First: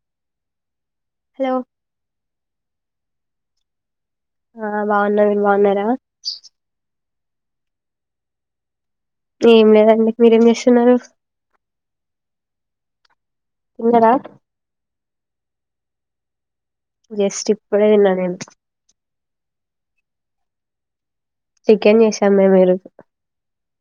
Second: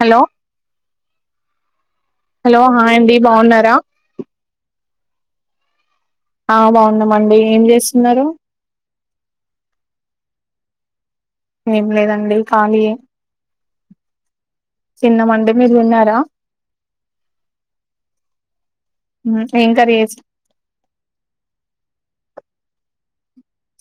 Hello hello hello hi అండి బావున్నారా ఆ బావున్న మీరు బావున్నారా మండి ఏం చేస్తున్నారు ఏం లేదండి మీరేం చేస్తున్నారు ఏంలేదండి ఖాళీయే తిన్నారా తిన్నామండి మీరు తిన్నారా హలో జస్ట్ ఇప్పుడే తిన్నా నేను హమ్ ఏం కర్రి చేసి చికెన్ చేసాము మేము ఈ రోజు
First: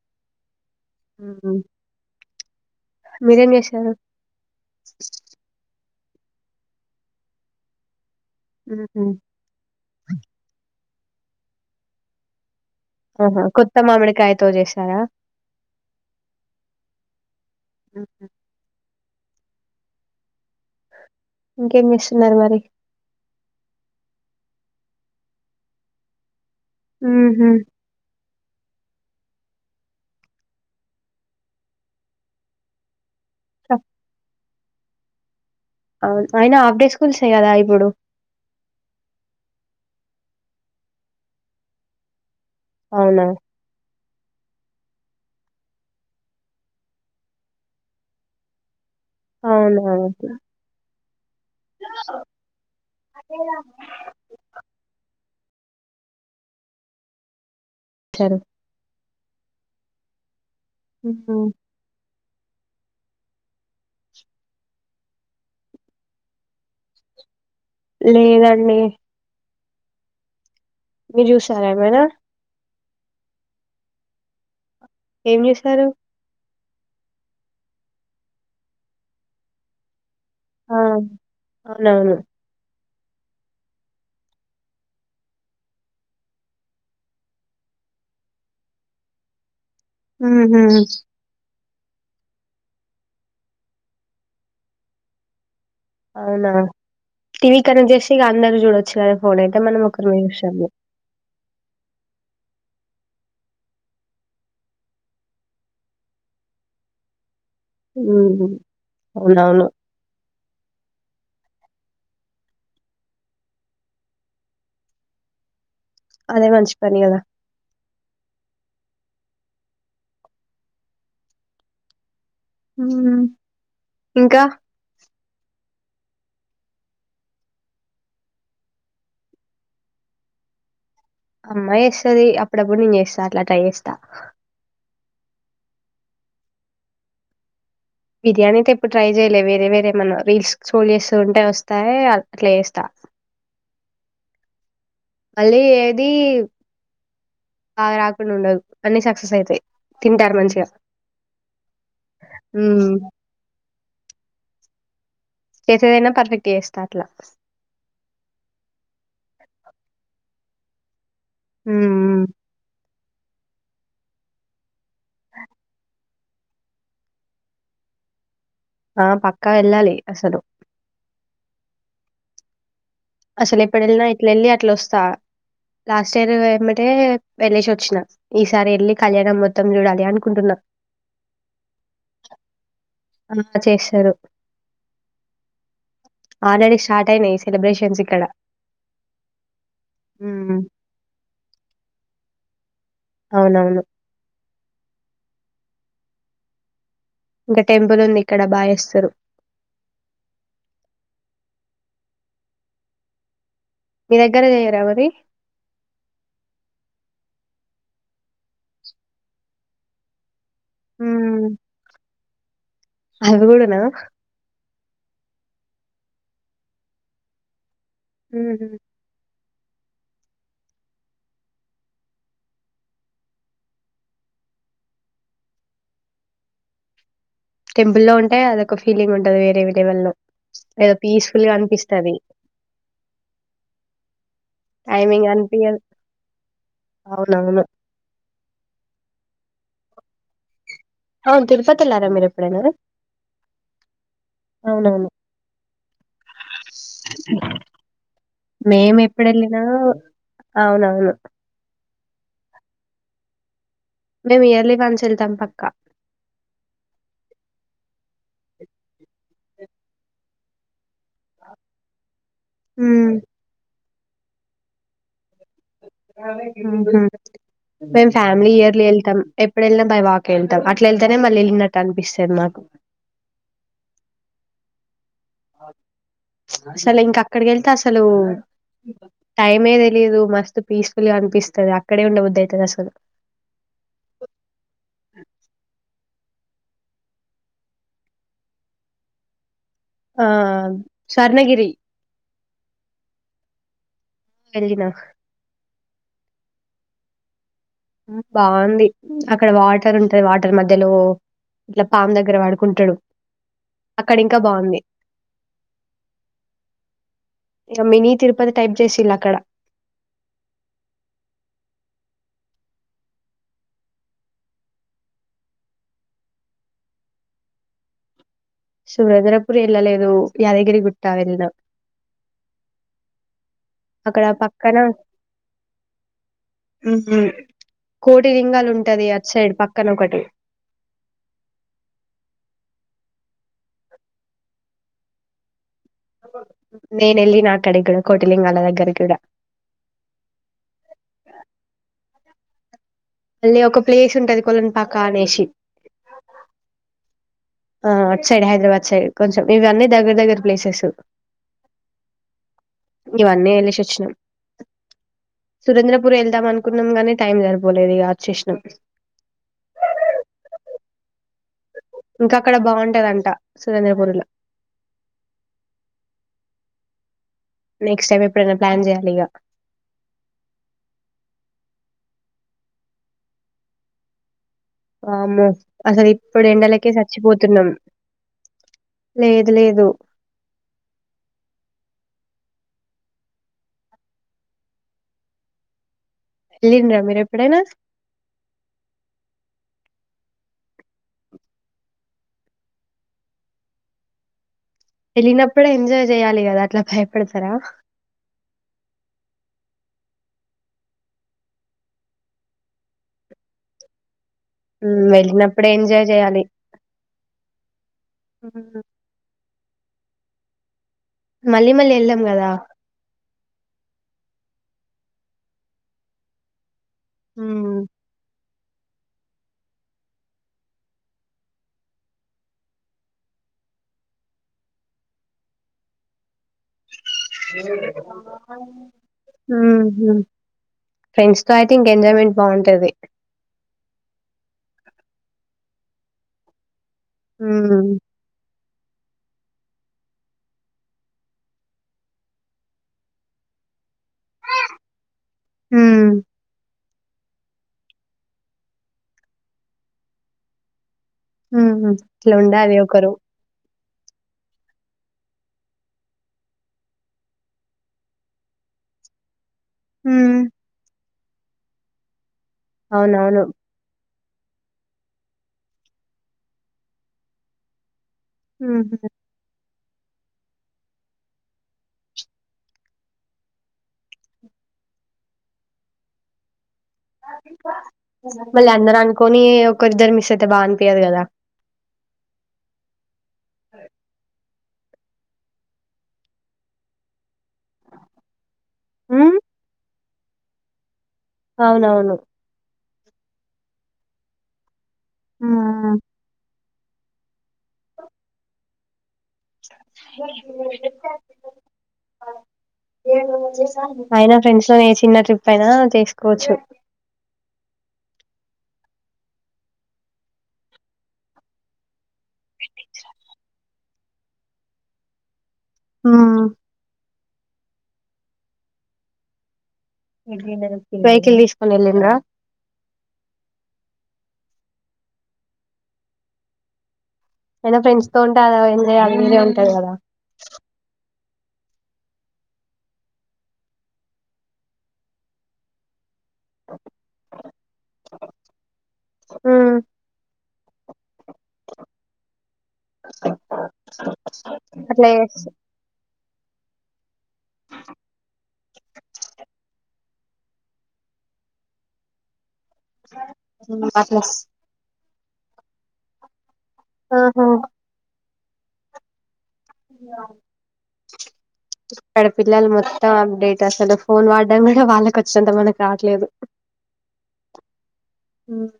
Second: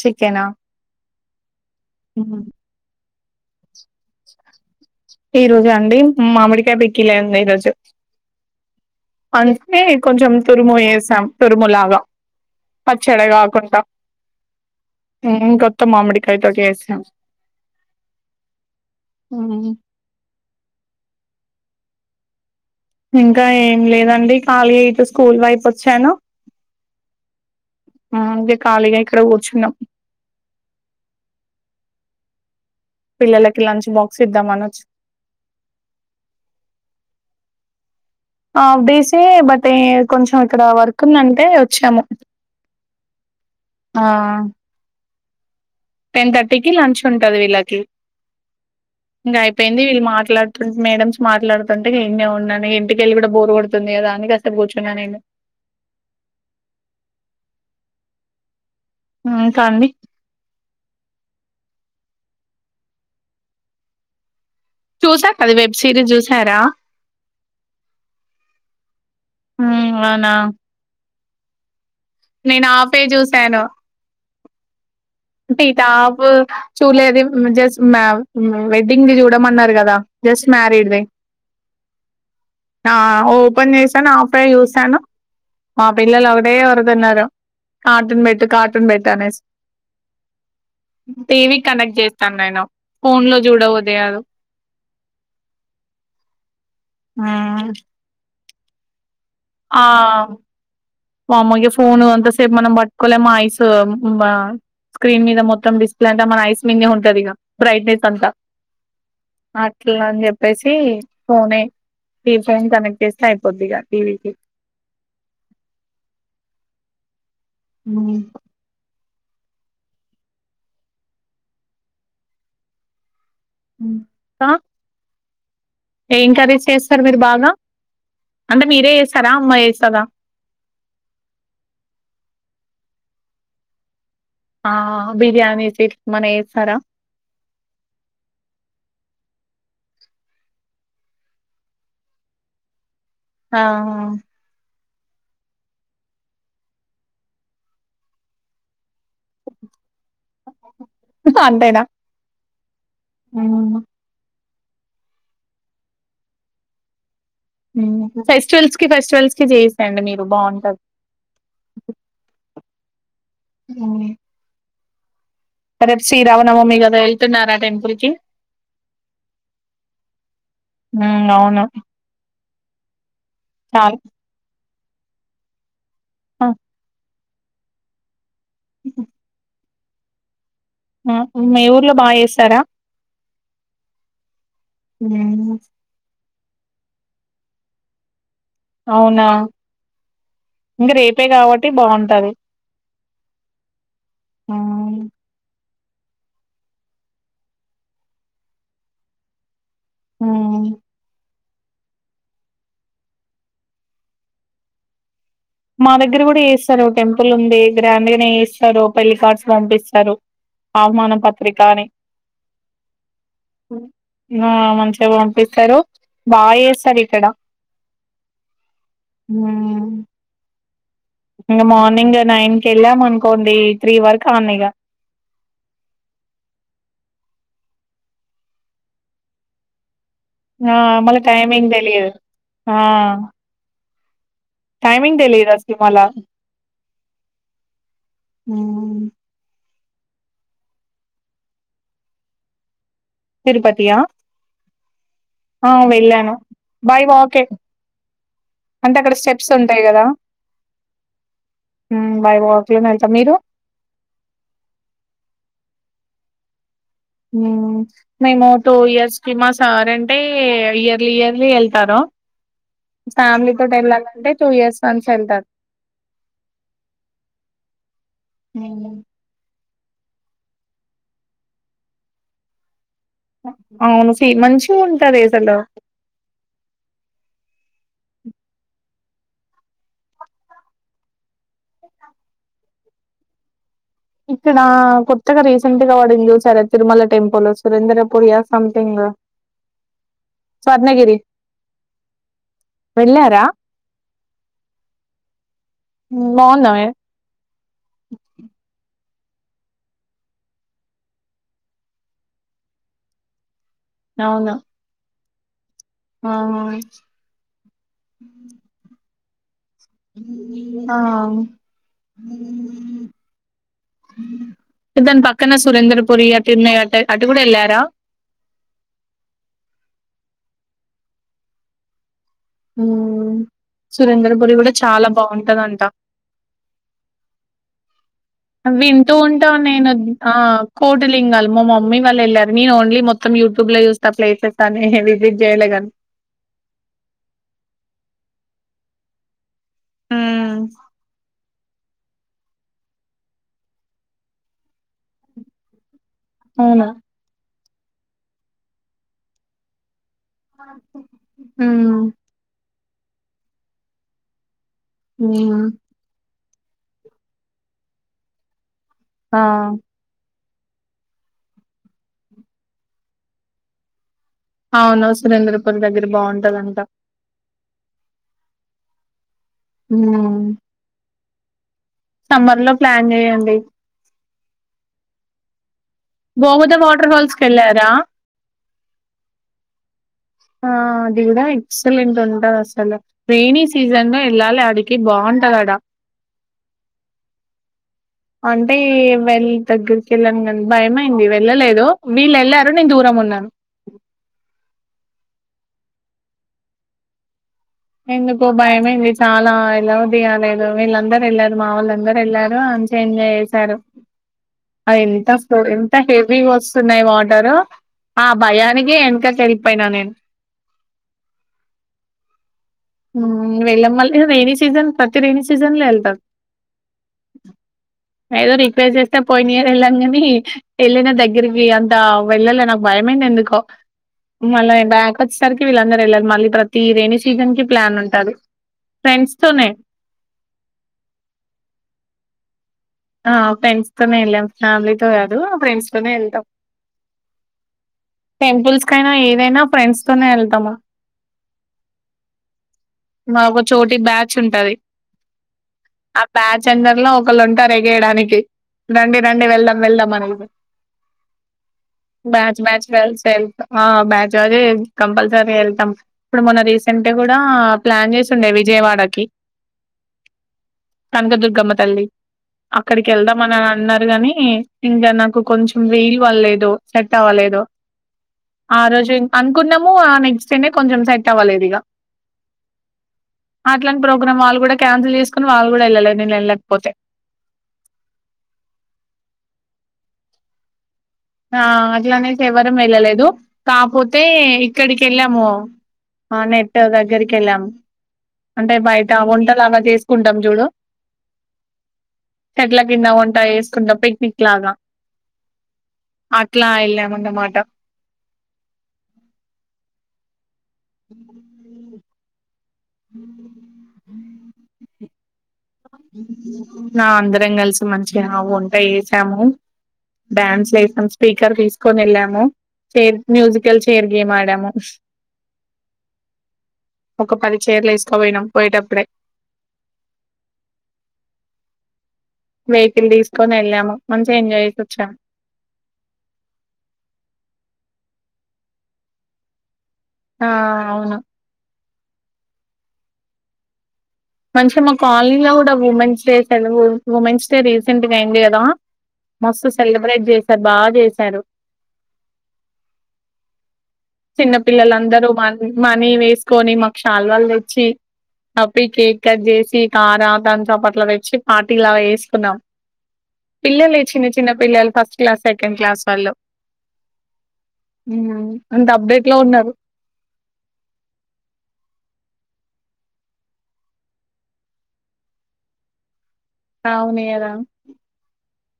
చికెన్ ఆ ఉమ్ ఉమ్ మీరేం జేశారు ఈ రోజా అండి మామిడికాయ పికెల్ లే అండి ఈ రోజు మ్మ్. అంటే కొంచెం తురుము ఏసి సం తురుములగా పచ్చడి ఆహా కొత్త కాకుండా మామిడికాయతో చేసారా హ్మ్మ్ కోత్త మామిడికాయతో చేస్తాం ఉమ్ ఇంకేం చేస్తున్నారు మరి ఇంకా ఏం లేదండి ఖాళీయే ఇటు స్కూల్ వైపు వచ్చాను ఉహు ఉమ్, ఇంకా ఖాళీగా ఇక్కడ కూర్చున్నాం పిల్లలకి లంచ్ బాక్స్ ఇద్దామని వ [unintelligible] అవు అయినా హాఫ్ డేస్ స్కూల్సే గాదా ఇప్పుడు ఆఫ్డేస్ ఆ బట్ కొంచం ఇక్కడ వర్క్ ఉందంటే వచ్చాము అవునా ఆ టెన్ థర్టీకిి లంచ్ ఉంటాది వీళ్ళకి ఇగ అయిపోయింది అవునా వీళ్ళు మాట్లాడుతుంటే మేడమ్స్ మాట్లాడుతుంటే ఇని ఉన్నాను ఇంటికెళ్ళి కూడా బోరు కొడుతుంది కదా అని కాస్త కూర్చున్నాను నేను సరె ఇంకా అండి హమ్ హా చూసా కదా వెబ్ సిరీస్ చూసారా లేదండి హమ్ అవునా మీరు చూసారా ఏమైనా నేను హాఫ్ ఏ చూశాను ఏం అంటే ఈ చూసారు టేపు చూలేదు జస్ట్ మా వెడ్డింగ్ వి చూడమన్నారు కదా జస్ట్ ఆ మ్యారిడ్ దే అవునవును ఆ ఓపెన్ చేసాను హాఫ్ ఏ చూసాను మా పిల్లలు ఒకటె అరుస్తున్నారు కార్టూన్ పెట్టు కార్టూన్ పెట్టు అనేసి హమ్ హా టీవీ కనెక్ట్ చేస్తాను నేను ఫోన్ లో చూడ ఉదిగదు అవునా టీవి కన చేసి ఇగ అంద జుడచ్చ గద ఆ వామోగా ఫోను అంత సేపు మనం పట్టుకోలే మా ఐస్ స్క్రీన్ మీద మొత్తం డిస్ప్లే అంటే మన ఐస్ మీందే ఉంటది ఇగా బ్రైట్నెస్ అంతా ఉమ్ అవునవును అట్లా అని చెప్పేసి ఫోనే టీ ఫోన్ కనెక్ట్ చేస్తే అయిపోద్ది ఇగ టీవీకి అదే మంచిపని గద ఉ హ ఉ క ఏం కర్రీ చేస్తారు మీరు బాగా అంటే మీరే చేస్తారా అమ్మా చేస్తద అమ్మా చేస్తుది అప్పుడప్పుడు నేను చేస్తా అట్లా ట్రై చేస్తా ఆ బిర్యానీస్ ఇట్ మన చేస్తారా బిర్యానీ అయితే ఎప్పుడు ట్రై చేయలేదు వేరే వేరే మన రీల్స్ స్క్రోల్ చేస్తు ఉంటే వస్తాయి అట్లా చేస్తా ఆాా మళ్ళీ ఏది బాగా రాకుండా ఉండదు అన్ని సక్సెస్ అవుతాయి తింటారు మంచిగా ఊహు అంతేనా ఉ యు చేసేదైనా పర్ఫెక్ట్ చేస్తా అట్లా ఫెస్టివల్స్ కి ఫెస్టివల్స్ కి చేసాయండి మీరు బాగుంటది హ్మ్ [unintelligible] రేపు శ్రీరామనవమి కదా వెళ్తున్నారా టెంపుల్ కి ఆ పక్కా ఎలాలీ అసలు ఉమ్ అవును అసల్ ఎక్కడ చాలా వెళ్ళినా ఇట్లా వెళ్ళి అలా వస్తా చా లాస్ట్ ఇయర్ ఆ, యామటే వెళ్లేసి వచ్చిన ఈసారి వెళ్ళి కళ్యాణం మొత్త మొత్తం చూడాలి అనుకుంటున్నా ఆ మీ ఊర్లో బాగా చేసారా ఆ చేస్తారు మ్మ్ ఆల్రెడీ స్టార్ట్ అయినాయి ఈ సెబ్రేషన్స్ ఇక్కడ అవునా హ్మ్ ఇంకా రేపే కాబట్టి బాగుంటది అవునవును ఉమ్ ఇక టెంపులు ఉంది ఇక్కడ బా చేస్తారు ఆ మీ దగ్గరా చేయ్యరా అవి మా దగ్గర కూడా చేస్తారు టెంపుల్ ఉంది గ్రాండ్ గానే చేస్తారు పెళ్లి కార్డ్స్ పంపిస్తారు ఆహ్వాన హ్మ్ పత్రికా అని అవి కూడానా? హ్మ్ ఆ మం పంపిస్తారు బా చేస్తారు ఇక్కడ మ్మ్ మ్మ్ ఇంకా మార్నింగ్ నైన్ కి వెళ్ళాం అనుకోండి త్రీ వరకు అడనే ఇక టెంపుల్ లో ఉంటె అదొక ఫీలింగ్ ఉంటది వేరే వేరే వాళ్లో ఆ మళ టైమింగ్ తెలియదు ఆ టైమింగ్ తెలీయదు అసల్ అలా అవునవును. అవును తిరుపతి వేలారా మీరు ఎప్పుడేనా తిరుపతి ఆ అవునవును ఆ వెళ్ళాను బై వాకే అంటే మేము అక్కడ స్టెప్స్ ఎప్పుడెళ్ళినా ఉంటాయి కదా అవునవును. మ్మ్ బై వాక్ ఏ వెళ్తం మీరు మేము ఇయర్లీ వన్స్ వెళ్తాం పక్కా మేము టూ ఇయర్స్ కి మా సార్ అంటే ఇయర్లీ ఇయర్లీ వెళ్తారు హ్మ్ ఫ్యామలీతోటి వెళ్ళలీ అంటే టూ ఇయర్స్ వన్స్ వెళ్తారు మేము ఫ్యామిలీ ఇయర్ లో వెళ్తాం ఇప్పుడు వెళ్ళినా బా వాకి వెళ్తాం అట్లా వెళ్తేనే మళ్ళీ వెళ్ళినట్టు అనిపిస్తుంది మాకు అవును ఫీ మంచిగా ఉంట చల ఇంకా అక్కడ గెలు తస అసలు టైమే తెలియదు మస్తు పీస్ఫుల్గా అనిపిస్తుంది అక్కడే ఉండవదు అవుతుంది అసలు ఇక్కడ కొత్తగా రీసెంట్ గా వాడింది చూసార తిరుమల టెంపుల్ సురేంద్ర పూర్ య సంథింగ్ ఆ స్వర్ణగిరి స్ర్ణగిరి వెళ్ళారా వెళ్ళిన అ బాగుంది అక్కడ వాటర్ ఉంటది వాటర్ మధ్యలో ఇట్లా పామ్ దగ్గర వాడుకుంటాడు అక్కడి ఇంకా అవును బాగుంది ఆ ఇక మినీ తిరుపతి టైప్ చేసిలా అక్కడ ఆ దాని పక్కన సురేంద్రపురి అ తిమయ అటు అటు కూడా వెళ్ళారా సురద్రపుూర్ వెళ్ళలేదు యాదగిరి గుట్ట వెళ్దా సురేంద్ర పొరి కూడా పక్కన చాలా బాగుంటందంట కోటి లింగాలు ఉంటది వింటూ అటు ఉంటాం సైడ్ నేను పక్కన ఒకటి ఆ కోటిలింగాలు మా మమ్మీ వాళ్ళు వెళ్ళారు నేను ఓన్లీ మొత్తం యూట్యూబ్ లో చూస్తా ప్లేసెస్ అని విిట్ చేయ్యలేని నేన వెళ్ళి నాక్కడ కూడా కోటిలింగాల దగ్గర కూడా హ మళ్ళీ ఒక ప్లేస్ ఉంటది కొలంపాక అనేసి అవునా ఆ అట్ సైడ్ హైదరాబాద్ సైడ్ కొంచెం ఇవన్నీ దగ్గర దగ్గర ప్లేసెస్ ఉమ్ ఇవన్నీ వెలిసి వచ్చినా ఉమ్ సురేంద్రపుూర్ ఎల్దా మనకు అకున్నాం గానే టైం సరిపోలేదు ఆ చేష్టణం ఆ ఇంకా అక్కడ బాగుంటదింట సురంంద్రపూర్లో అవునావు సురేంద్రపూర్ దగ్గర బాగుంటదంట నెక్స్ట్ టైం ఎప్పుడైనా ప్లాన్ చెయాలి ఇక ఉమ్ సమ్మర్ లో ప్లాన్ చేయండి అను గోముద వాటర్ ఫాల్స్ క వెళ్ళారా లేదు లేదు అది కూడా ఎక్సలెంట్ ఉంటంది అసలు రెనీీ సీజన్ లో ఎళ్ళాలి అడికి బాగుంటదడా వెళ్ళిండ్రా మీరు ఎప్పుడైనా అంటే వెళ్ళ దగ్గర కలన్ గంజ భయమైంది వెళ్ళలేదు వీళ్ళు వెళ్లారు నేను దూరం ఉన్నాను వెళ్ళినప్పుడే ఎంజాయ్ చేయ్యాలి కదా అట్లా భయపడతరా ఎందుకో భయమైంది చాలా ఎలబుద్దికాలేదు వీళ్ళందరు వెళ్ళారు మా వాళ్ళందరూ వెళ్ళారు మంచిగ ఎంజాయ్ చేశారు అ ఉమ్, ఎంత స్పోడ్ వెళ్ళినప్పుడే ఎంత ఎంజాయ్ హెవీ చేయాలి వస్తున్నాయి వాటరు ఆ ఉమ్, భయానికి వెనక కెల్ పైనా నేను మళ్ళీ మళ్ళీ వెళ్ళాం కదా ఊ వెళ్ళ మళ్ళ రెైనీ సీజన్ ప్రతి రెైన సీజన్ లో వెళ్తారు ఊ పేసెస్తే పోయినియరు వెళ్ళాను కాని వెళ్ళిన దగ్గరికి అంత వెళ్ళాల నాకు భయమైంది ఎందుకో మళ్ళ బ్యాక్ వచ్చేసరికి వీళ్ళందర వెళ్ళాలి మళ్ళీ ప్రతి రేనీ సీసన్కి ఫ్రెండ్స్ తో ఐథింక ఎంజాయ్మెంట్ బాగుంటది ఆ ఫ్రెండ్స్ తోనే వెళ్ళాం ఫ్యామిలీతో కాదు ఆ ఫ్రెండ్స్ తోనే వెల్తాం ఊ టెంపుల్స్ కై నా ఏదైనా ఫ్రెడ్స్ తోనే వెళ్తము మాకో చోట్ ఈ బ్యాచ్ ఉంటది హ్మ్ ఆ బ్యాచ్ చెందర్ లో ఒకళంటరే ఏయడానికి రండి రండి వెళ్దాం వెళ్దాం అని ఊహు ఇట్లా ఉండలి ఒకరు కలిసి వెళ్తా ఆ బ్యాచ్జ్ అదే కంపల్సరీ వెళ్తాం ఇప్పుడు మొన్న రీసెంట్ కూడా ప్లాన్ చేసిండే విజయవాడకి ఊ కనకదుర్గమ్మ తల్లి అక్కడికి అవునవును వెళ్దామని అని అన్నారు గాని ఇ ఇంకా నాకు కొంచెం వేడి వల్ల ఏదో సెట్ అవ్వలేదు ఉమ్, ఆ ఉమ్. రోజు ఇన్కాంత్ కున్నము ఆ నెక్స్ట్ డేనే కొంచెం సెట్ అవ్వలేదు ఇక అట్లాంటి ప్రోగ్రామ్ వాళ్ళు కూడా క్యాన్సిల్ చేసుకుని వాళ్ళు కూడా వెళ్ళలేదు నేను వెళ్ళలేకపోతే మళ్ళీ అందరు అనుకోని ఒకరిద్దరు మిస్ అయితే బాన్ ఆ అట్లానేసి ఎవరము వెళ్ళలేదు కాపోతే ఇక్కడికి వెళ్ళాము ఆ నెట్ దగ్గరిక్ కెళ్ళాం అంటే బయట హ్మ్ వంటలాగా చేస్ కుంటం జూడు అవునవును ఇట్లా కింద వంట వేసుకుంటాం పిక్నిక్ లాగా ఊ అట్ అట్లా ఎల్లమన మాట గట్ జూడే ఊ అయినా ఫ్రెండ్స్ లో ఏ చిన్న ట్రిప్ అయినా చేసుకోవచ్చు నా అందరం కలిసి మంచి వంట చేసాము డ్యాన్స్లు ఎసాము స్పీకర్ తీసుకొని వెళ్ళాము చేర్ మ్యూజికల్ చైర్ గేమ్ ఆడాము ఉమ్ ఒక పది చెర్లు ఎసుకోపోయినాం పోయేటప్పుడే వెకిల్ తీసుకొని వెల్లిండ్ర వెహికల్ తీసుకని వెళ్ళాము మంచిగా ఎంజాయ్ చేసి వచ్చామ్ అయినా ఫ్రెండ్స్ తో ఉంటే ఏదో ఎంజాయ్ అది వేరే ఉంటది కదా ఆ అవును మంచిగా మా కాలనీ ల కూడా ఉమెన్స్ చేసారు ఉమెన్స్ డే రీసెంట్ గా అయింది కదా మస్తు ఉమ్, సెలబ్రేట్ చేశారు బాగా చేశారు చిన్న అట్లా పిల్లలందరూ మ చేస్- మనీ వేస్ కొనీ మా చల్వాళ్ తెచ్చి అప్పి కేక్ కట్ చేసి తారా దాని చాపట్ల తెచ్చి పార్టీ లాగ చేసుకున్నాం ఉమ్, పిల్లలే చిన్న అట్లా చిన్న పిల్లలు ఫస్ట్ క్లాస్ సెకండ్ క్లాస్ వాళ్ళు ఓహో ఉమ్ ఉమ్ డబ్బే ఇంగాం అక్కడ పిల్లలు మొత్తం అప్డేట్ అసలు ఫోన్ వాడామ్ కూడా వాళ్ళకి వచ్చినంత మనకు రావట్లేదు ఆవునియదా ఉమ్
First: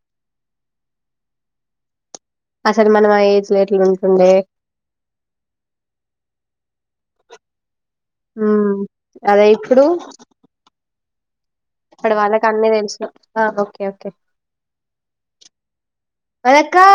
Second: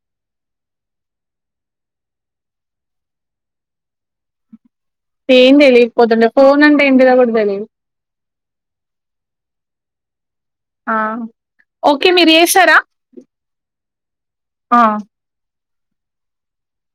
అసలు మనం అ ఏజ్ ల ఎట్లుంటుండే ఏం తెలియపోతుంటే ఫోన్ అంటే ఏంటిదా కూడా తెలిదు ఉం అదే ఇప్పుడు ఆ ఓకే అక్కడ మీరు వాళ్ళకి అన్నీ చేసారా తెలుసు ఓ ఓకే ఆ వెనకా